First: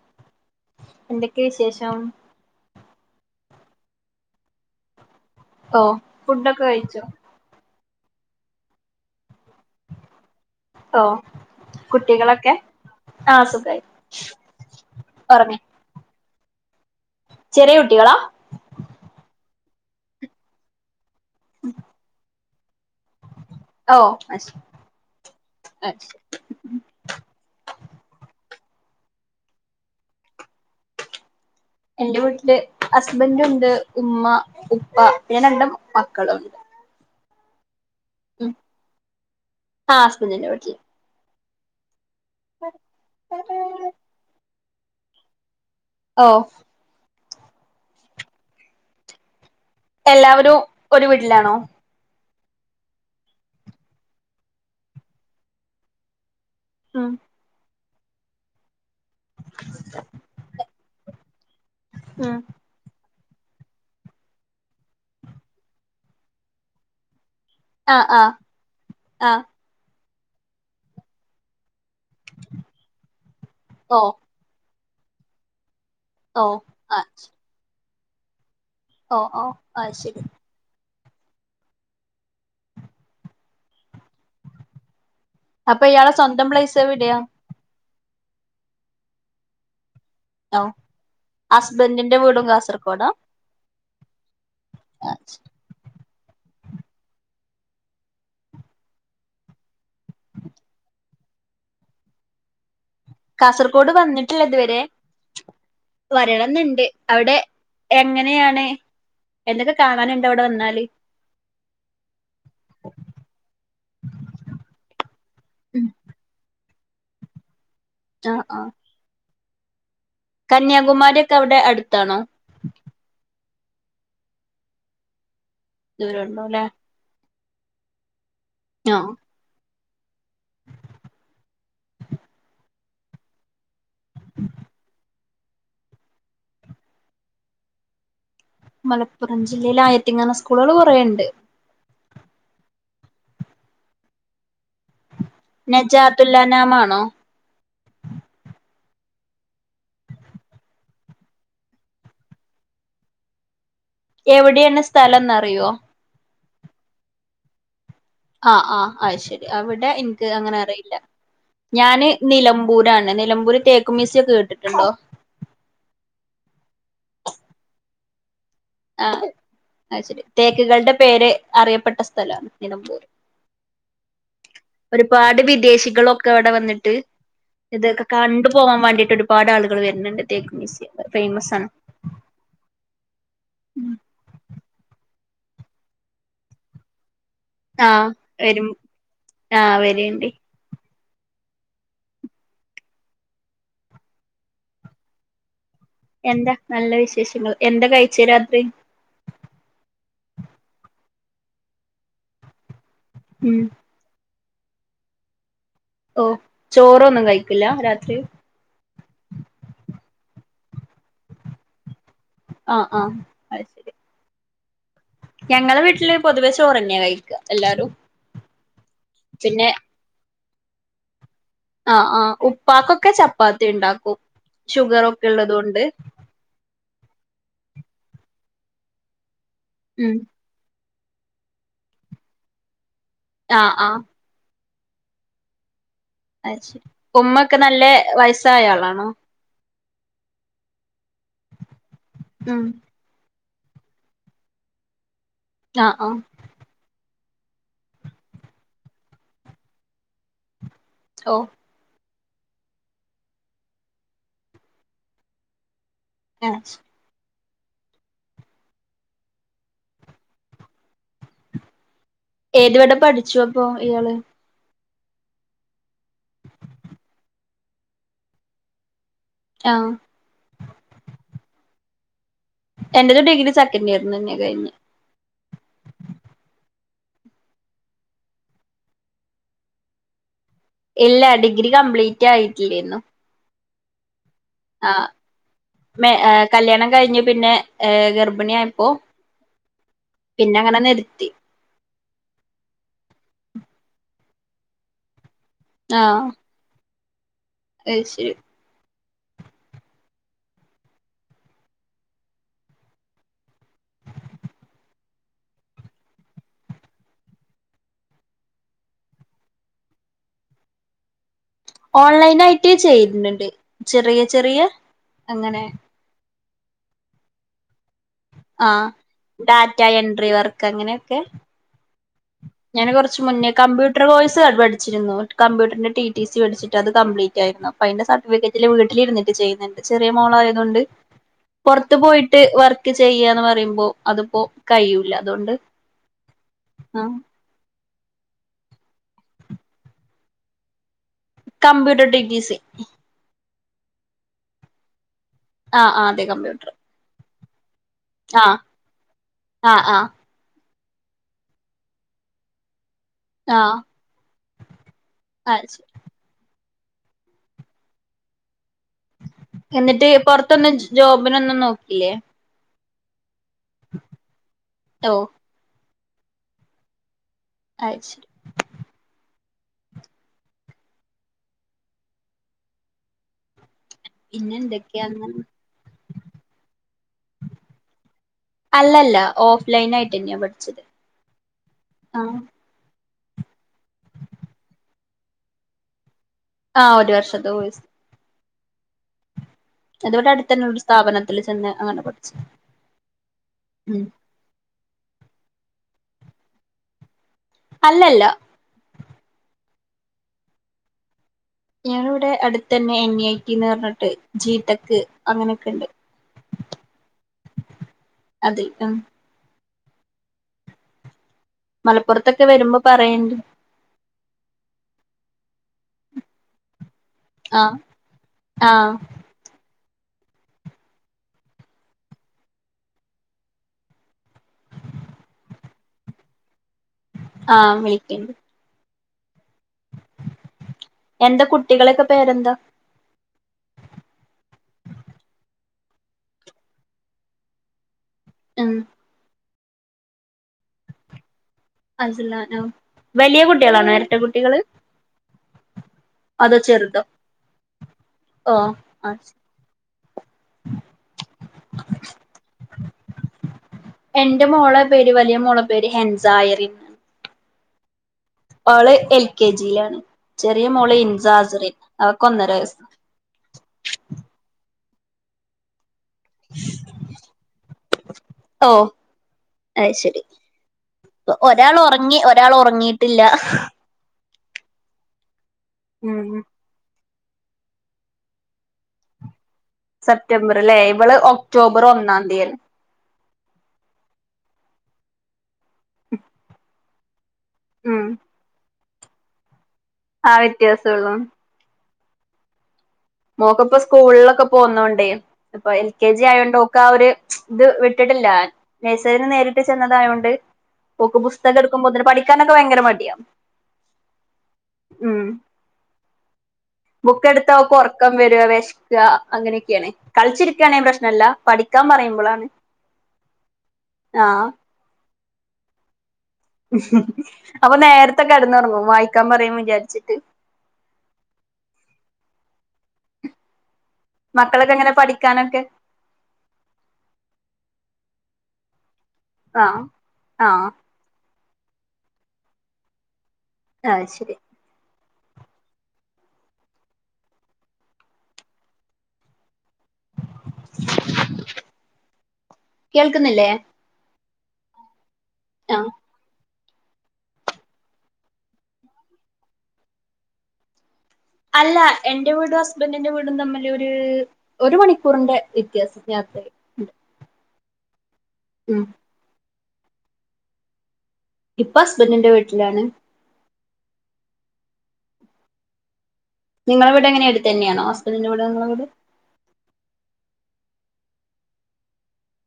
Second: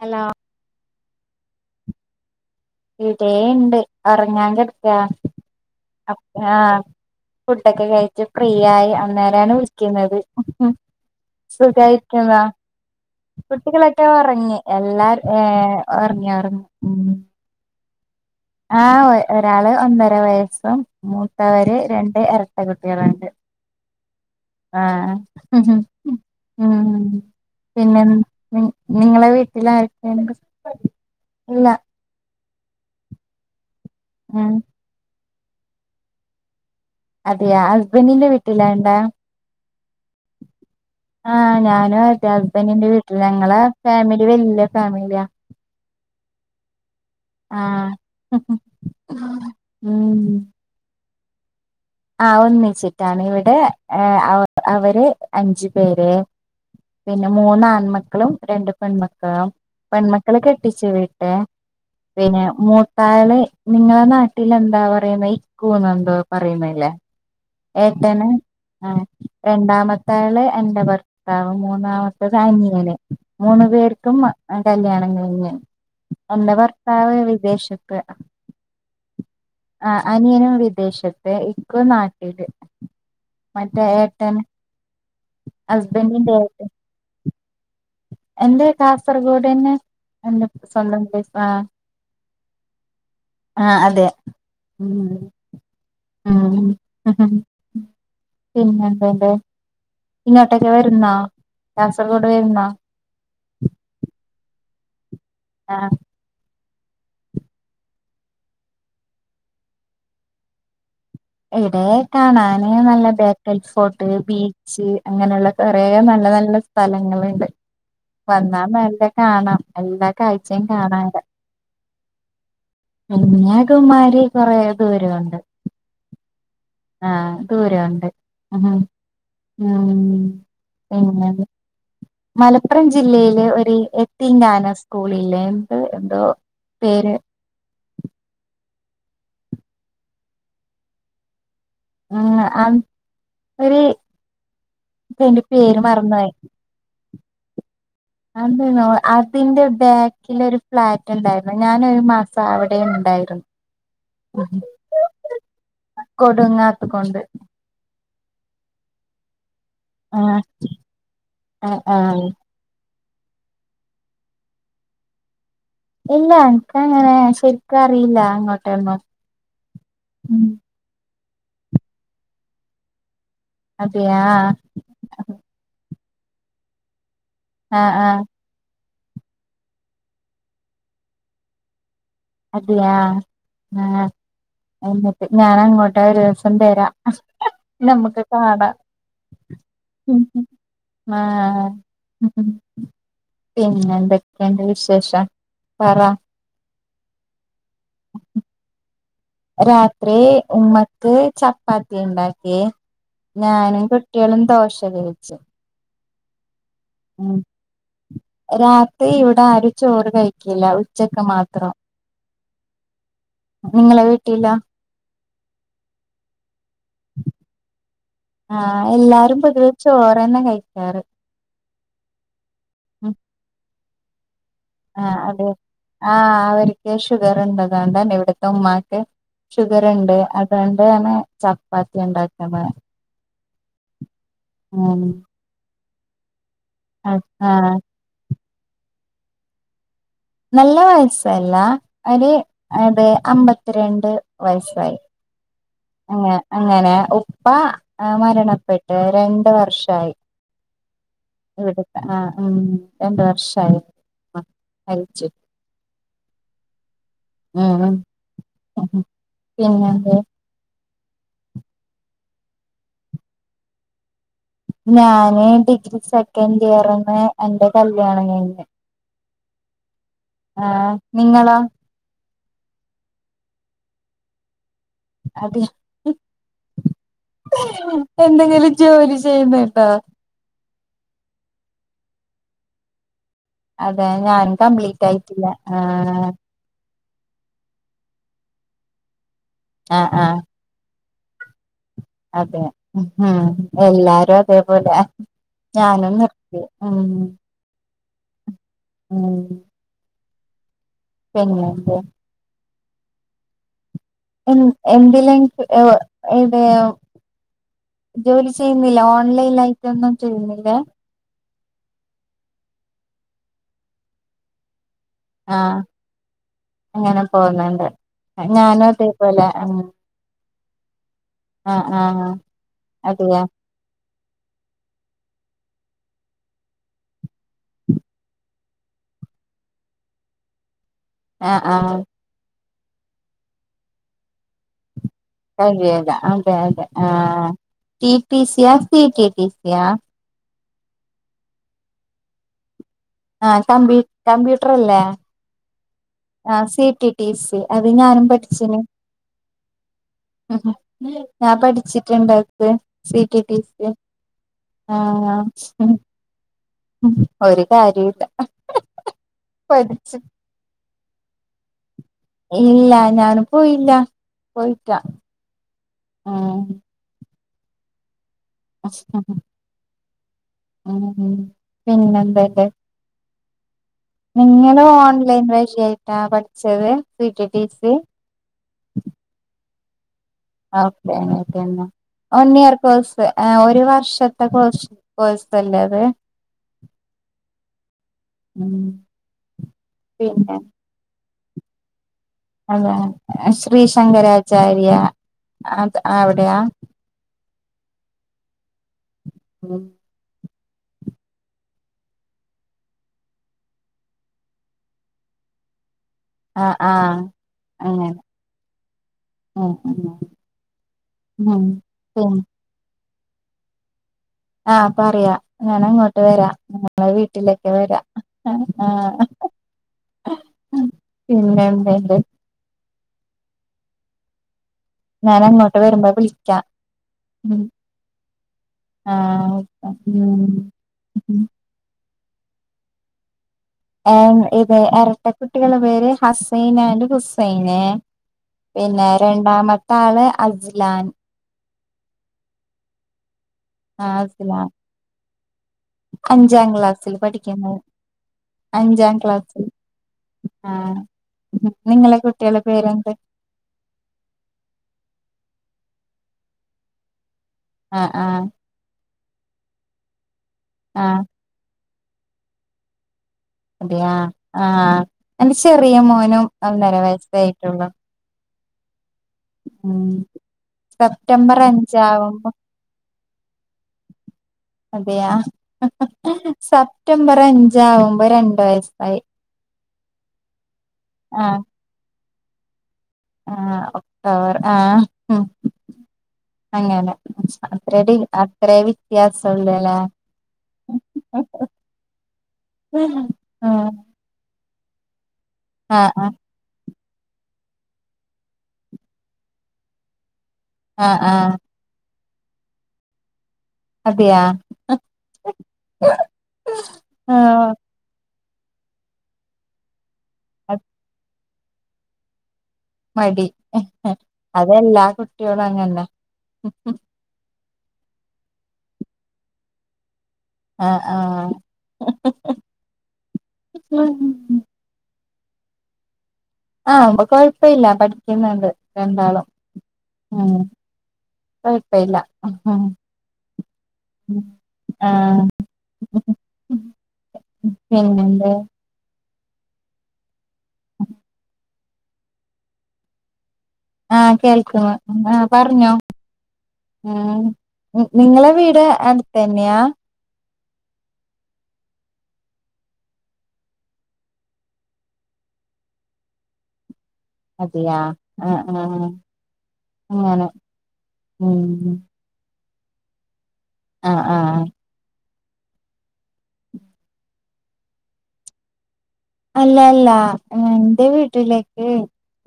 Hello എന്തൊക്കെ വിശേഷം ഇവിടെണ്ട് ഒറങ്ങാൻ കിടക്കാ ഓ ഫുഡൊക്കെ ആ കഴിച്ചോ ഫുഡൊക്കെ കഴിട്ടു ഫ്രീ ആയി അന്നേര വിളിക്കുന്നത് ഓ സുഖരിക്കുന്നാ കുട്ടികളൊക്കെ ആ സുഖായി കുട്ടികളൊക്കെ ഒറങ്ങി എല്ലാ ഉറങ്ങി ഏർ ഒറങ്ങി ഒറങ്ങി ഉം ചെറിയ കുട്ടികളാ ആ് ഒരാള് ഒന്നര വയസ്സും മൂത്തവര് രണ്ട് ഇ പെൺകുട്ടികളായോണ്ട് ഓ ആഹ് ഹ് ഹും മ് പിന്നെ നിങ്ങളെ വീട്ടില് ആരെക്കെണ്ട് എന്റെ വീട്ടില് ഹസ്ബൻ്റുണ്ട് ഉമ്മ ഉം ഉപ്പ രണ്ട് മക്കളുണ്ട് അതെയാ ഹസ്ബൻഡിന്റെ ഉം വീട്ടില എണ്ടാ ആ ഹസ്ബൻഡിന്റെ വീട്ടില് ആഹ് ഞാനും അതെ ഹസ്ബൻഡിന്റെ വീട്ടില ഞങ്ങളെ ഫാമിലി വല്യ ഫാമിലിയാ ഓ ആഹ് ഹ് ഹ് എല്ലാവരും ഒരു വീട്ടിലാണോ ആ ഒന്നിച്ചിട്ടാണ് ഇവിടെ അവര് അഞ്ചു പേര് ഉം പിന്നെ മൂന്ന് ആൺമക്കളും രണ്ട് പെൺമക്കള് പെൺമക്കളെ കെട്ടിച്ചു വീട്ട ഉം പിന്നെ മൂ താവിനെ നിങ്ങളെ നാട്ടിൽ എന്താ പറയുന്നത് ഇക്കൂന്ന് എന്തോ പറയുന്നല്ല ആ ആ ഏട്ടന് ആ രണ്ടാമത്ത ആള് എന്റെ ഭർത്താവ് മൂന്ന് ഒന്നാമത്തെത് അനിയന് മൂന്നു ഓ പേർക്കും കല്യാണം കഴിഞ്ഞ് ഓ എന്റെ ആ ഭര്ത്താവ് വിദേശത്ത് ഓ ഓ ആ ശരി അനിയനും വിദേശത്ത് ഇക്കൂ നാട്ട് ത് മറ്റേ അപ്പൊ ഇയാളെ ഹസ്ബൻഡിന്റെ സ്വന്തം ഏട്ടൻ പ്ലേസ് എവിടെയാ എന്റെ കാസർഗോഡ്ന് എൻ്റെ സ്വന്തം ആ കാസർഗോട ആഹ് അതെ മ് ഉം ഹ് ഹ് പിന്നെ എന്തോണ്ട് ഇങ്ങോട്ടേക്ക് വരുന്നൊ കാസർഗോഡ് വരുന്നൊ കാസർഗോഡ് വന്നിട്ടില്ല ഇതുവരെ ആ വരടുന്നുുണ്ട് അവിടെ എങ്ങനെയാണ് എന്തൊക്കെ കാണാനുണ്ട് അവിടെ വന്നാല് ഇവിടെ കാണാന് നല്ല ബേക്കൽ ഫോർട്ട് ബീച്ച് അങ്ങനെയുള്ള കുറേ ഉം നല്ല നല്ല നല്ല സ്ഥലങ്ങളണ്ട് ആഹ് വന്നാ ആഹ് നല്ല കാണാം എല്ല കാഴ്ചയും കന്യാകുമാരി കാണറ ഒക്കെ അവിടെ അടുത്താണോ അമാരി [unintelligible] കൊറെേ ദൂരമുണ്ട് ദം ഉണ്ടോല്ലേ ആ ദൂരുണ്ട് ഉ ആഹ് പിന്ന മലപ്പുറം ജില്ലയിലെ ഒരു എത്തിങ്കാന സ്കൂള ഇില്ലന്ത് എന്തോ പേര് മലപ്പുറം ജില്ലയിൽ ആയിത്തിങ്ങാന [unintelligible] സ്കൂളുകൾ കുറെയണ്ട് ഉ ആ ഒരു അ എന്റെ പേര് മറന്നായി നജാത്തുല്ലാനാമാണോ അതെന്തനോ അതിന്റെ ബാക്കിൽ ഒരു ഫ്ലാറ്റ് ഉണ്ടായിരുന്നു ഞാനൊരു മാസം അവിടെ [unintelligible] എതായിരും എവിടെയാണ് സ്ഥലം എന്നറിയോ ടുങ്ങാത്ത കൊണ്ട് ആ ആഹ അ ശരി അവിടെ എനിക്ക് ആഹ് അങ്ങനെ അറിയില്ല ആഹ് ഞാന് ആഹ് നിലമ്പൂരാണ് നിലമ്പൂരി തേക്ക മിസി ഒക്കെ കേട്ടിട്ടുണ്ടോ ഇല്ല എനക്ക് അങ്ങനെ ശരിക്കറിയില്ല അങ്ങോട്ട് ആ അ ശരി തേക്കുകളുടെ പേര് അറിയപ്പെട്ട സ്ഥലമാണ് നിലമ്പൂർ അതെയാ ഒരുപാട് വിദേശികളൊക്കെ അവിടെ വന്നിട്ട് ആഹ് ഇതൊക്കെ ആഹ് കണ്ടു പോകാൻ വേണ്ടിട്ട് ട്ട് ഒരുപാട് ആളുകൾ വരുന്നുണ്ട് തേക്കും [unintelligible] ഫേമസ്സ് ആണ് അതെയാ ഞാന അങ്ങോട്ട് ഒരു ദിവസം വാരാ ആഹ് നമ്മുക്ക് വരും കാണാം ആഹ് വരണ്ട് ആ പിന്നെ എന്തൊക്കെയുണ്ട് വിശേഷം പറ എന്താ നല്ല വിശേഷള്ളോ എന്താ കഴിച്ചേ രാത്രി അ ഉമ്മക്ക് ചപ്പാത്തി ഉണ്ടാക്കി ഉം ഞാനും കുട്ടികളും [unintelligible] ന്തസരച്ച ഓ ചോറൊന്നും കഴിക്കില്ല രാത്രി ഏയ് ഇവിടെ ആരും ചോറ് കഴിക്കില്ല ഉച്ചക്ക് മാത്രം ആഹ് ആഹ് അത് ശരി നിങ്ങളെ വീട്ടിലാ ഞങ്ങളെ വീട്ടില് പൊതുവെ ചൊ ആഹ് എല്ലാരും പിന്നെ പൊതുവെ ചോറ്ന്നെ കഴിക്കാറ് ആ ആഹ് ഉപ്പാക്കൊക്കെ ചപ്പാത്തി ഉണ്ടാക്കും ഷുഗർ ആഹ് ഒക്കെ അതെ ഉള്ളത് കൊണ്ട് ആഹ്. അവര് ക് ഷുഗർ ഇണ്ട് അതോണ്ടന്നെ ഇവിടുത്തെ ഉമ്മാക്ക് ഷുഗർ ഉം ഉണ്ട് അതോ ണ്ട് തന്നെ ചപ്പാത്തി ഉണ്ടാക്കുണത് ആഹ് ആഹ് [unintelligible] അത് ശരി ആഹ് ഉമ്മക്കെ ആഹ് നല്ല വയസ്സായ ആളാണോ നല്ല വയസ്സല്ല ഒരു ഉം അത് അമ്പത്തിരണ്ട് വയസായി ആഹ് ആഹ് അങ്ങ അങ്ങനെ ഉ പ്പ മരണപ്പെട്ട് രണ്ട് വർഷായി ഓ ഇവിടത്തെ ആ ഉം രണ്ട് വർഷായി ആ മരിച്ചു ആ ഉം പിന്നെന്താ ഏത് വരെ പഠിച്ചു അപ്പൊ ഇയാള് ഞാന് ഡിഗ്രി സെക്കൻഡ് ഇയർന്ന് എന്റെ കല്യാണം കയ്ഞ് ആഹ് ആ നിങ്ങളൊ എന്റെ ഒരു ഡിഗ്രി സെക്കൻഡ് ഇയർന്ന് തന്നെയാ കഴിഞെ അതെ എന്തെങ്കിലും ജോലി ചെയ്യുന്ന് ണ്ടോ ഇല്ല ഡിഗ്രി കംപ്ലീറ്റ് ആയിട്ടില്ലേരുന്നു അതെ ഞാനും കംപ്ലീറ്റ് ആയിട്ടില്ല ആഹ് കഴിഞ്ഞു പിന്നെ ഗർഭിണി ആയപ്പോ ആഹ് ആഹ് പിന്നെ അങ്ങനെ നിർ ത്തി അതെ ഉഹും എല്ലാരും അതേപോലെ ഞാനും നിർത്തി ഉം അഹ് ശരി ഉം പിന്നന്തേ എൻ എന്തില [unintelligible] ജോലി ചെയ്യുന്നില്ല ഓൺലൈൻ ലായിട്ടൊന്നും ചെയ്യുന്നില്ല ഓൺലൈൻ ആയിട്ട് ചെയ്ത് ണ് ണ്ട് ചെറിയ ചെറിയ അങ്ങനെ ആഹ് അങ്ങനെ പോവ്ന്നുണ്ട് ഞാനും അത് പോലെ ക്ക അങ്ങനെയൊക്കെ ഞാൻ കുറച്ച് അതെയാ മുന്നേ കമ്പ്യൂട്ടർ കോഴ്സ് പഠിച്ചിരുന്നു കമ്പ്യൂട്ടറിന്റെ ടി ടി സി പഠിച്ചിട്ട് അത് കംപ്ലീറ്റ് ആയിരുന്നു. അപ്പ അതിന്റെ സർട്ടിഫിക്കറ്റില് വീട്ടിലിരിന്നിട്ട് ചെയ്യ്ന്ന്ണ്ട്. ചെറിയ മോളായയതുകൊണ്ട് ആഹ് ആഹ് പുറത്ത് പോയിട്ട് വർക്ക് ചെയ്യാന്ന് പറയുമ്പോ അതിപ്പോ കയ്യൂല്ല കയ്യേല അതെ അതെ ആഹ് ടി പി സിയ? ടി ടി ടി സിയാ? കമ്പ്യൂട്ടർ ടി ടി സി ആഹ് കമ്പി കമ്പ്യൂട്ടർ അല്ലേ ആ ആ അതെ കമ്പ്യൂട്ടർ ട്ടി സി. അത് ഞാനും ആ പഠിച്ച്ന് ആ ആ ഞാൻ പഠിച്ചിട്ടുണ്ട് അത് സി ടി ടി ആ സി ആന്ന് അത് ശരി ഒരു കാര്യൂല്ല എന്നിട്ട് പുറത്തൊന്നും ജോബിനൊന്നും നോക്കിയില്ലേ ഇല്ല ഞാന് പോയില്ല പോയിട്ടാ ഓ ആ അയ് ശരി ഉം പിന്നെ എന്തല്ല പിന്നെ നിങ്ങള് എന്തൊക്കെയാന്ന് ഓൺലൈൻ വഴിയായിട്ടാ പഠിച്ചത് പി ടി ടി സി അല്ലല്ല ഓ ഓഫ് ലൈനായിട്ടന്നെ ആ വൺ ഇയർ കോഴ്സ് പ് ആ ഒരു വർഷത്തെ കോഴ്ഷ് കോഴ്സല്ലേ അത് ആഹ് ഒരു വർഷത്തെ കോഴ്‌സ് ഉം അത് വടെ പിന്നെ അടുത്തന്നെ ഒരു സ്ഥാപനത്തിൽ ചെന്ന് അങ്ങനെ പഠി അതോ ശ്രീ ശങ്കരാചാര്യ അത് അവിടെയാ അല്ലല്ല ഉം ഞാനിവിടെ അടുത്ത തന്നെ എൻ ഐ ടി ന്ന് പറഞ്ഞിട്ട് ജീടെക്ക് അങ്ങനെയൊക്കെ ഉണ്ട് ആഹ് ആഹ് അങ്ങനെ അതിൽ ഉം ഉം ഉം ഉം പിൻ മലപ്പുറത്തൊക്കെ വരുമ്പോ പറയണ്ട് ആഹ് പറയാ ഞാനങ്ങോട്ട് വരാ ഇങ്ങളെ ആ വീട്ടിലൊക്കെ വരാ ആ ആഹ് പിന്നെ എന്ത്ണ്ട് ഞാൻ അങ്ങോട്ട് വരുമ്പോ ബിളിക്കാ ആഹ് വിളിക്കണ്ട് ആ ഓക്കെ ഉം പേരന്ത ഏഹ് ഇത് എരട്ട കുട്ടികളെ പേര് ഹസൈൻ ആൻഡ് ഹുസൈന് ഉം പിന്നെ രണ്ടാമത്തെ ആള് അജ്‌ലാൻ അജ്ലാനോ വലിയ കുട്ടികളാണോ എരട്ട ആഹ് കുട്ടികള് അസ്ലാൻ അതോ അഞ്ചാം ചെറുതോ ക്ലാസ്സിൽ പഠിക്കുന്നത് ഓ അഞ്ചാം ആഹ് ക്ലാസ്സിൽ ആ നിങ്ങളെ കുട്ടികളെ പേരെന്ത് എന്റെ മോളെ പേര് വലിയ മോളെ പേര് ഹെൻസാ അയറി ആഹ് ആഹ് കെ ജിയിലാണ് ചെറിയ മോള് ആഹ് ഇൻസ അസറി അവക്ക് ഒന്നര വയസ് അതയാ ആഹ് എന്റെ ചെറിയ മോനും ഒന്നര വയസായിട്ടുള്ളൂ ഓ അഹ്ശരി സെപ്റ്റംബർ ഒരാൾ ഒറങ്ങി അഞ്ചാവുമ്പോ ഒരാൾ ഒറങ്ങിട്ടില്ല അതെയാ ഉം സെപ്റ്റംബർ അഞ്ചാവുമ്പോ രണ്ട് വയസ്സായി സെപ്റ്റംബർ ലേ ഇവള് ആഹ് ഒക്ടോബർ ഒന്നാം തീയാണ് ആഹ് ഒക്ടോബർ ആഹ് അങ്ങനെ അത്ര ഉം ടിൽ അത്രേ വ്യത്യാസം ഉള്ളേ ലോ ആ വ്യത്യാസള്ളൂ മോക്ക് ഇപ്പ സ്കൂളിലൊക്കെ പോന്നോണ്ടേ ഇപ്പൊ എൽ കെ ആഹ് ജി ആഹ് ആയൊണ്ട് ഓക്ക് ആ ഒരു ഇത് വിട്ടിട്ടില്ല നഴ്സറിന്ന് നേരിട്ട് ചെന്നതായൊണ്ട് ആഹ് ഓക്ക് ആഹ് പുസ്തകം എടുക്കുമ്പോത്ത് ന് പഠിക്കാനൊക്കെ ഭയങ്കര മടിയാ അതെയാ ഉം ആഹ് വര വെശക്ക അങ്ങനെയൊക്കെയാണേയ് കളിച്ചിരിക്കയാണെ അത് പ്രശ്നല്ല പഠിക്കാൻ പറയുമ്പളാണ് മടി ആഹ് അതെല്ലാ കുട്ടികളും അങ്ങന്നെ അപ്പൊ നേരത്തെ കെടന്നുറങ്ങും വായിക്കാംപറയും വിചാര്ച്ചിട്ട് ആ ആ മക്കളൊക്കെ എങ്ങനെ പഠിക്കാനൊക്കെ ആ കൊഴപ്പയില്ല പഠിക്കുന്നുണ്ട് രണ്ടാളും ആഹ് ഉം ആഹ് കൊഴപ്പില്ല ആ ശരി ആ പിന്നെന്തേ കേൾക്കുന്നില്ലേ ആ കേൾക്കുന്ന് ങ്ങള് പറഞ്ഞോ ആഹ് ഉം നിങ്ങളെ വീട് അടുത്തന്നെയാ അല്ല എന്റെ വീടും ഹസ്ബൻഡന്റെ വീടും തമ്മിൽ ഒരു ഒരു മണിക്കൂറിന്റെ വ്യത്യാസത്തി അതയാ ആ ആ ഉം അങ്ങനെ ഉം ഇപ്പം ഹസ്ബറിന്റെ വീട്ടിലാണ് ആ ആ ആ നിങ്ങളെവിടെ എങ്ങനെയ അടുത്തെന്നെയാണോ ഹസ്ബൻറിന്റെ വട് നിങ്ങളുടെ വീട് അല്ല അല്ല എന്റെ വീട്ടിലേക്ക്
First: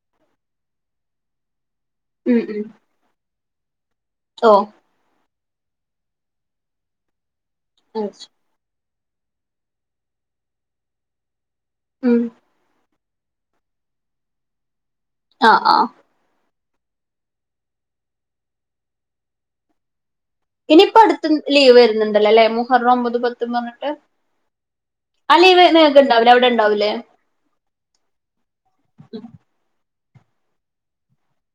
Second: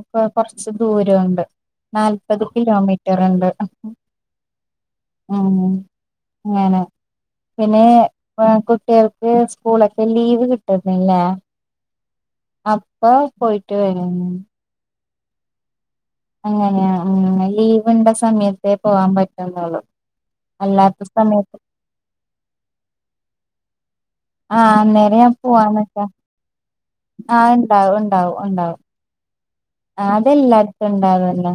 ഇപ്പൊ കൊറച്ച് ദൂരവൂണ്ട് ഉം നാല്പത് ഉം കിലോമീറ്റർ ഒണ്ട് ഓ ഉം അങ്ങനെ പിന്നെ [unintelligible] കുട്ടികൾക്ക് സ്കൂളൊക്കെ ലീവ് കിട്ടന്നില്ലേ ഉം അപ്പ പോയിട്ട് വരും ആ ആ അങ്ങനെയ ഉം ലീവിണ്ട സമയത്തേ പോവാൻ പറ്റുന്നുള്ളു ഇനിയിപ്പൊ അടുത്ത് ലീവ് വരുന്നുണ്ടല്ലോ അല്ലേ മൂഹറം ഒമ്പത് പത്തും പറഞ്ഞിട്ട് ആ അന്നേരം ഞാൻ ആ ലീവ് പോവാൻ നിക്ക നിങ്ങക്ക് ഉണ്ടാവില്ലേ അവിടെ ഉണ്ടാവൂലേ ആ ഇണ്ടാവും ഇണ്ടാവും ഒണ്ടാവും ആ അതെല്ലായിടത്തും ഇണ്ടാവല്ലോ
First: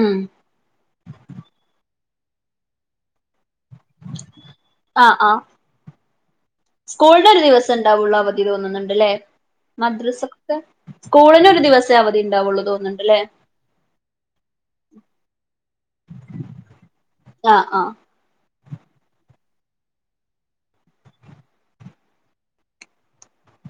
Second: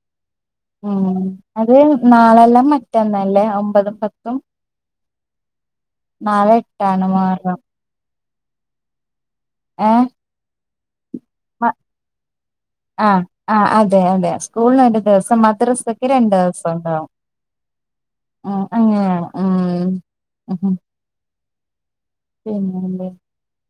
ഉം ഉം അത് നാളെല്ലാം മറ്റന്നല്ലേ മ്പത പത്തും ആഹ് ആഹ് നാല എട്ടാണ് വാഗം തോന്നുന്നുണ്ട്ല്ലേ മദ്രസക്കക്കെ ആ തോന്നുന്നുണ്ടല്ലേ ആ അതെ അതെ സ്കൂളിന് ഒരു ദിവസം മദ്രസ്സേ രണ്ടു ദിവസം ഉണ്ടാവും ആഹ് ആ ഉം അങ്ങനാണ് ഉം [inaudible]